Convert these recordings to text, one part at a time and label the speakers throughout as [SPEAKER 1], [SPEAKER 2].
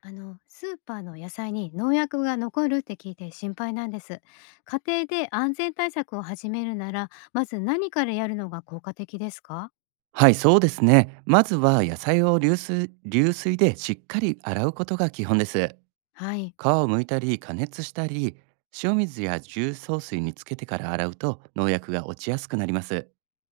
[SPEAKER 1] スーパーの野菜に農薬が残るって聞いて心配なんです。家庭で安全対策を始めるなら、まず何からやるのが効果的ですか？
[SPEAKER 2] はい、そうですね。まずは野菜を流水でしっかり洗うことが基本です。
[SPEAKER 1] はい。
[SPEAKER 2] 皮を剥いたり加熱したり、塩水や重曹水につけてから洗うと農薬が落ちやすくなります。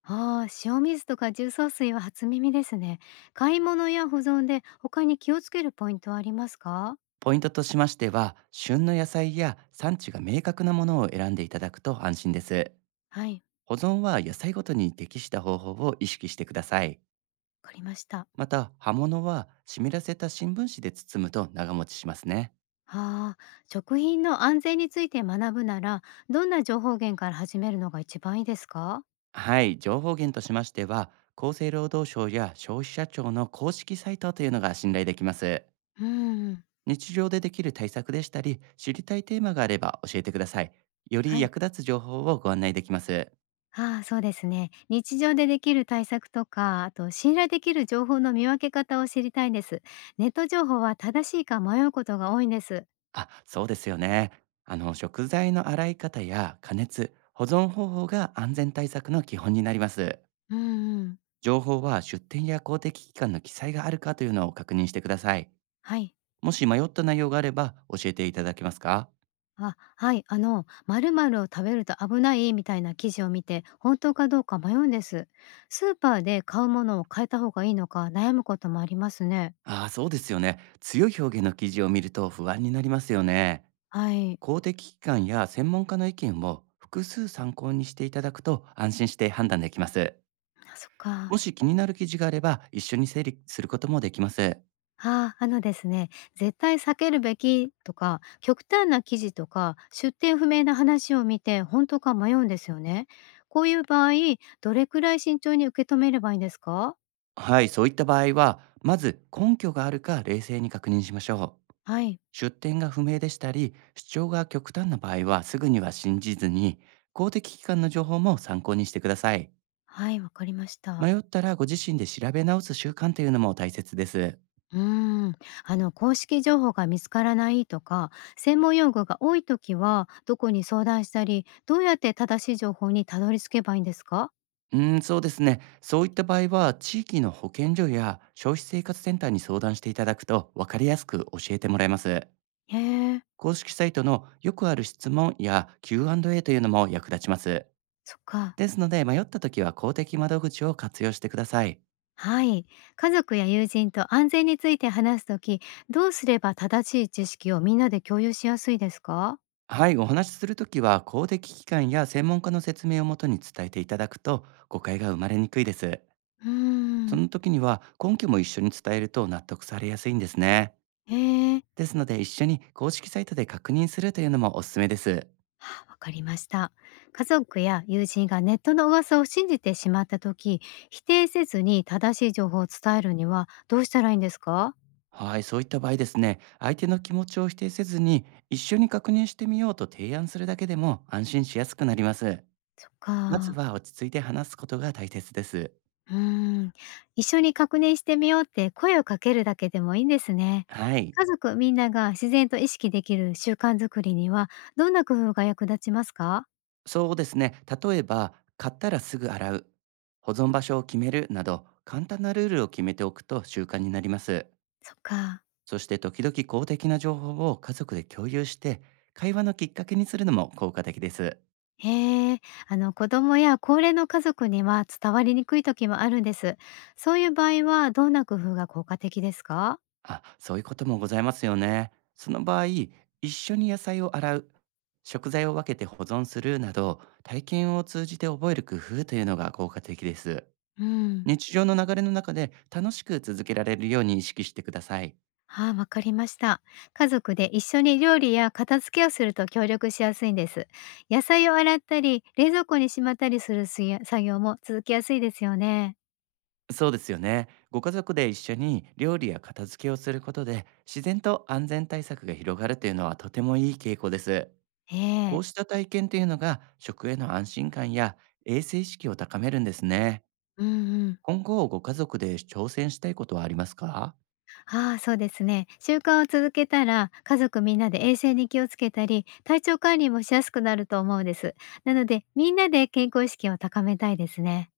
[SPEAKER 1] ああ、塩水とか重曹水は初耳ですね。買い物や保存で他に気をつけるポイントはありますか？
[SPEAKER 2] ポイントとしましては、旬の野菜や産地が明確なものを選んでいただくと安心です。
[SPEAKER 1] はい、
[SPEAKER 2] 保存は野菜ごとに適した方法を意識してください。
[SPEAKER 1] わかりました。
[SPEAKER 2] また、葉物は湿らせた新聞紙で包むと長持ちしますね。
[SPEAKER 1] ああ、食品の安全について学ぶなら、どんな情報源から始めるのが一番いいですか？
[SPEAKER 2] はい、情報源としましては、厚生労働省や消費者庁の公式サイトというのが信頼できます。
[SPEAKER 1] うん、
[SPEAKER 2] 日常でできる対策でしたり、知りたいテーマがあれば教えてください。より
[SPEAKER 1] はい。
[SPEAKER 2] 役立つ情報をご案内できます。
[SPEAKER 1] ああ、そうですね。日常でできる対策とか、あと信頼できる情報の見分け方を知りたいんです。ネット情報は正しいか迷うことが多いんです。
[SPEAKER 2] あ、そうですよね。あの、食材の洗い方や加熱、保存方法が安全対策の基本になります。
[SPEAKER 1] うんうん。
[SPEAKER 2] 情報は出店や公的機関の記載があるかというのを確認してください。
[SPEAKER 1] はい。
[SPEAKER 2] もし迷った内容があれば教えていただけますか？
[SPEAKER 1] あ、はい。〇〇を食べると危ないみたいな記事を見て、本当かどうか迷うんです。スーパーで買うものを変えた方がいいのか悩むこともありますね。
[SPEAKER 2] ああ、そうですよね。強い表現の記事を見ると不安になりますよね。
[SPEAKER 1] はい。
[SPEAKER 2] 公的機関や専門家の意見を複数参考にしていただくと安心して判断できます。
[SPEAKER 1] あ、そっ
[SPEAKER 2] も
[SPEAKER 1] か。
[SPEAKER 2] し気になる記事があれば一緒に整理することもできます。
[SPEAKER 1] ああ、あのですね、絶対避けるべきとか、極端な記事とか、出典不明な話を見て、本当か迷うんですよね。こういう場合、どれくらい慎重に受け止めればいいんですか？
[SPEAKER 2] はい、そういった場合は、まず根拠があるか冷静に確認しましょう。
[SPEAKER 1] はい、
[SPEAKER 2] 出典が不明でしたり、主張が極端な場合はすぐには信じずに、公的機関の情報も参考にしてください。
[SPEAKER 1] はい、わかりました。
[SPEAKER 2] 迷ったらご自身で調べ直す習慣というのも大切です。
[SPEAKER 1] うーん、公式情報が見つからないとか、専門用語が多いときは、どこに相談したり、どうやって正しい情報にたどり着けばいいんですか？
[SPEAKER 2] うーん、そうですね。そういった場合は、地域の保健所や消費生活センターに相談していただくと、分かりやすく教えてもらえます。
[SPEAKER 1] へえ、
[SPEAKER 2] 公式サイトのよくある質問や Q&A というのも役立ちます。
[SPEAKER 1] そっか。
[SPEAKER 2] ですので、迷った時は公的窓口を活用してください。
[SPEAKER 1] はい。家族や友人と安全について話すとき、どうすれば正しい知識をみんなで共有しやすいですか？
[SPEAKER 2] はい、お話しするときは、公的機関や専門家の説明をもとに伝えていただくと、誤解が生まれにくいです。
[SPEAKER 1] うー
[SPEAKER 2] そ
[SPEAKER 1] ん、
[SPEAKER 2] の時には、根拠も一緒に伝えると納得されやすいんですね。
[SPEAKER 1] へえ、
[SPEAKER 2] ですので、一緒に公式サイトで確認するというのもおすすめです。
[SPEAKER 1] あ、わかりました。家族や友人がネットの噂を信じてしまったとき、否定せずに正しい情報を伝えるにはどうしたらいいんですか？
[SPEAKER 2] はい、そういった場合ですね、相手の気持ちを否定せずに、一緒に確認してみようと提案するだけでも安心しやすくなります。
[SPEAKER 1] そっ
[SPEAKER 2] まず
[SPEAKER 1] か。
[SPEAKER 2] は落ち着いて話すことが大切です。
[SPEAKER 1] うーん、一緒に確認してみようって声をかけるだけでもいいんですね。
[SPEAKER 2] はい、
[SPEAKER 1] 家族みんなが自然と意識できる習慣づくりには、どんな工夫が役立ちますか？
[SPEAKER 2] そうですね、例えば、買ったらすぐ洗う、保存場所を決めるなど、簡単なルールを決めておくと習慣になります。
[SPEAKER 1] そっか。
[SPEAKER 2] そして、時々公的な情報を家族で共有して、会話のきっかけにするのも効果的です。
[SPEAKER 1] へえ、あの子供や高齢の家族には伝わりにくい時もあるんです。そういう場合はどんな工夫が効果的ですか？
[SPEAKER 2] あ、そういうこともございますよね。その場合、一緒に野菜を洗う、食材を分けて保存するなど、体験を通じて覚える工夫というのが効果的です。
[SPEAKER 1] うん。
[SPEAKER 2] 日常の流れの中で楽しく続けられるように意識してください。
[SPEAKER 1] ああ、わかりました。家族で一緒に料理や片付けをすると協力しやすいんです。野菜を洗ったり、冷蔵庫にしまったりするすや作業も続きやすいですよね。
[SPEAKER 2] そうですよね。ご家族で一緒に料理や片付けをすることで、自然と安全対策が広がるというのはとてもいい傾向です。
[SPEAKER 1] え
[SPEAKER 2] こう
[SPEAKER 1] え。
[SPEAKER 2] した体験というのが食への安心感や衛生意識を高めるんですね。
[SPEAKER 1] うんうん。
[SPEAKER 2] 今後、ご家族で挑戦したいことはありますか？
[SPEAKER 1] ああ、そうですね。習慣を続けたら、家族みんなで衛生に気をつけたり、体調管理もしやすくなると思うんです。なので、みんなで健康意識を高めたいですね。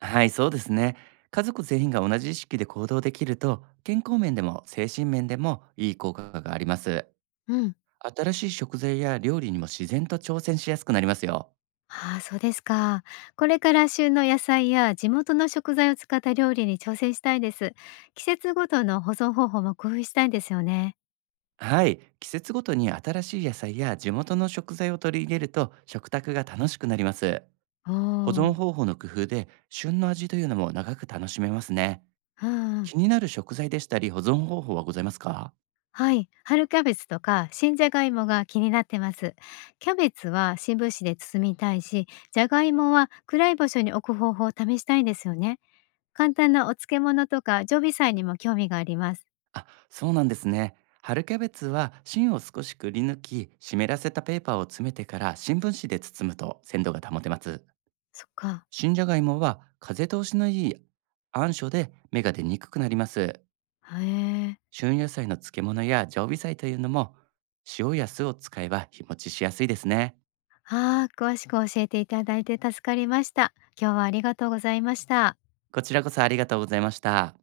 [SPEAKER 2] はい、そうですね。家族全員が同じ意識で行動できると、健康面でも精神面でもいい効果があります。
[SPEAKER 1] うん。
[SPEAKER 2] 新しい食材や料理にも自然と挑戦しやすくなりますよ。
[SPEAKER 1] ああ、そうですか。これから旬の野菜や地元の食材を使った料理に挑戦したいです。季節ごとの保存方法も工夫したいんですよね。
[SPEAKER 2] はい、季節ごとに新しい野菜や地元の食材を取り入れると食卓が楽しくなります。
[SPEAKER 1] お
[SPEAKER 2] 保存
[SPEAKER 1] お、
[SPEAKER 2] 方法の工夫で旬の味というのも長く楽しめますね。
[SPEAKER 1] うんうん。
[SPEAKER 2] 気になる食材でしたり保存方法はございますか？
[SPEAKER 1] はい。春キャベツとか新じゃがいもが気になってます。キャベツは新聞紙で包みたいし、じゃがいもは暗い場所に置く方法を試したいんですよね。簡単なお漬物とか常備菜にも興味があります。
[SPEAKER 2] あ、そうなんですね。春キャベツは芯を少しくり抜き、湿らせたペーパーを詰めてから新聞紙で包むと鮮度が保てます。
[SPEAKER 1] そっか。
[SPEAKER 2] 新じゃがいもは風通しのいい暗所で芽が出にくくなります。
[SPEAKER 1] へえ。
[SPEAKER 2] 旬野菜の漬物や常備菜というのも塩や酢を使えば日持ちしやすいですね。
[SPEAKER 1] ああ、詳しく教えていただいて助かりました。今日はありがとうございました。
[SPEAKER 2] こちらこそありがとうございました。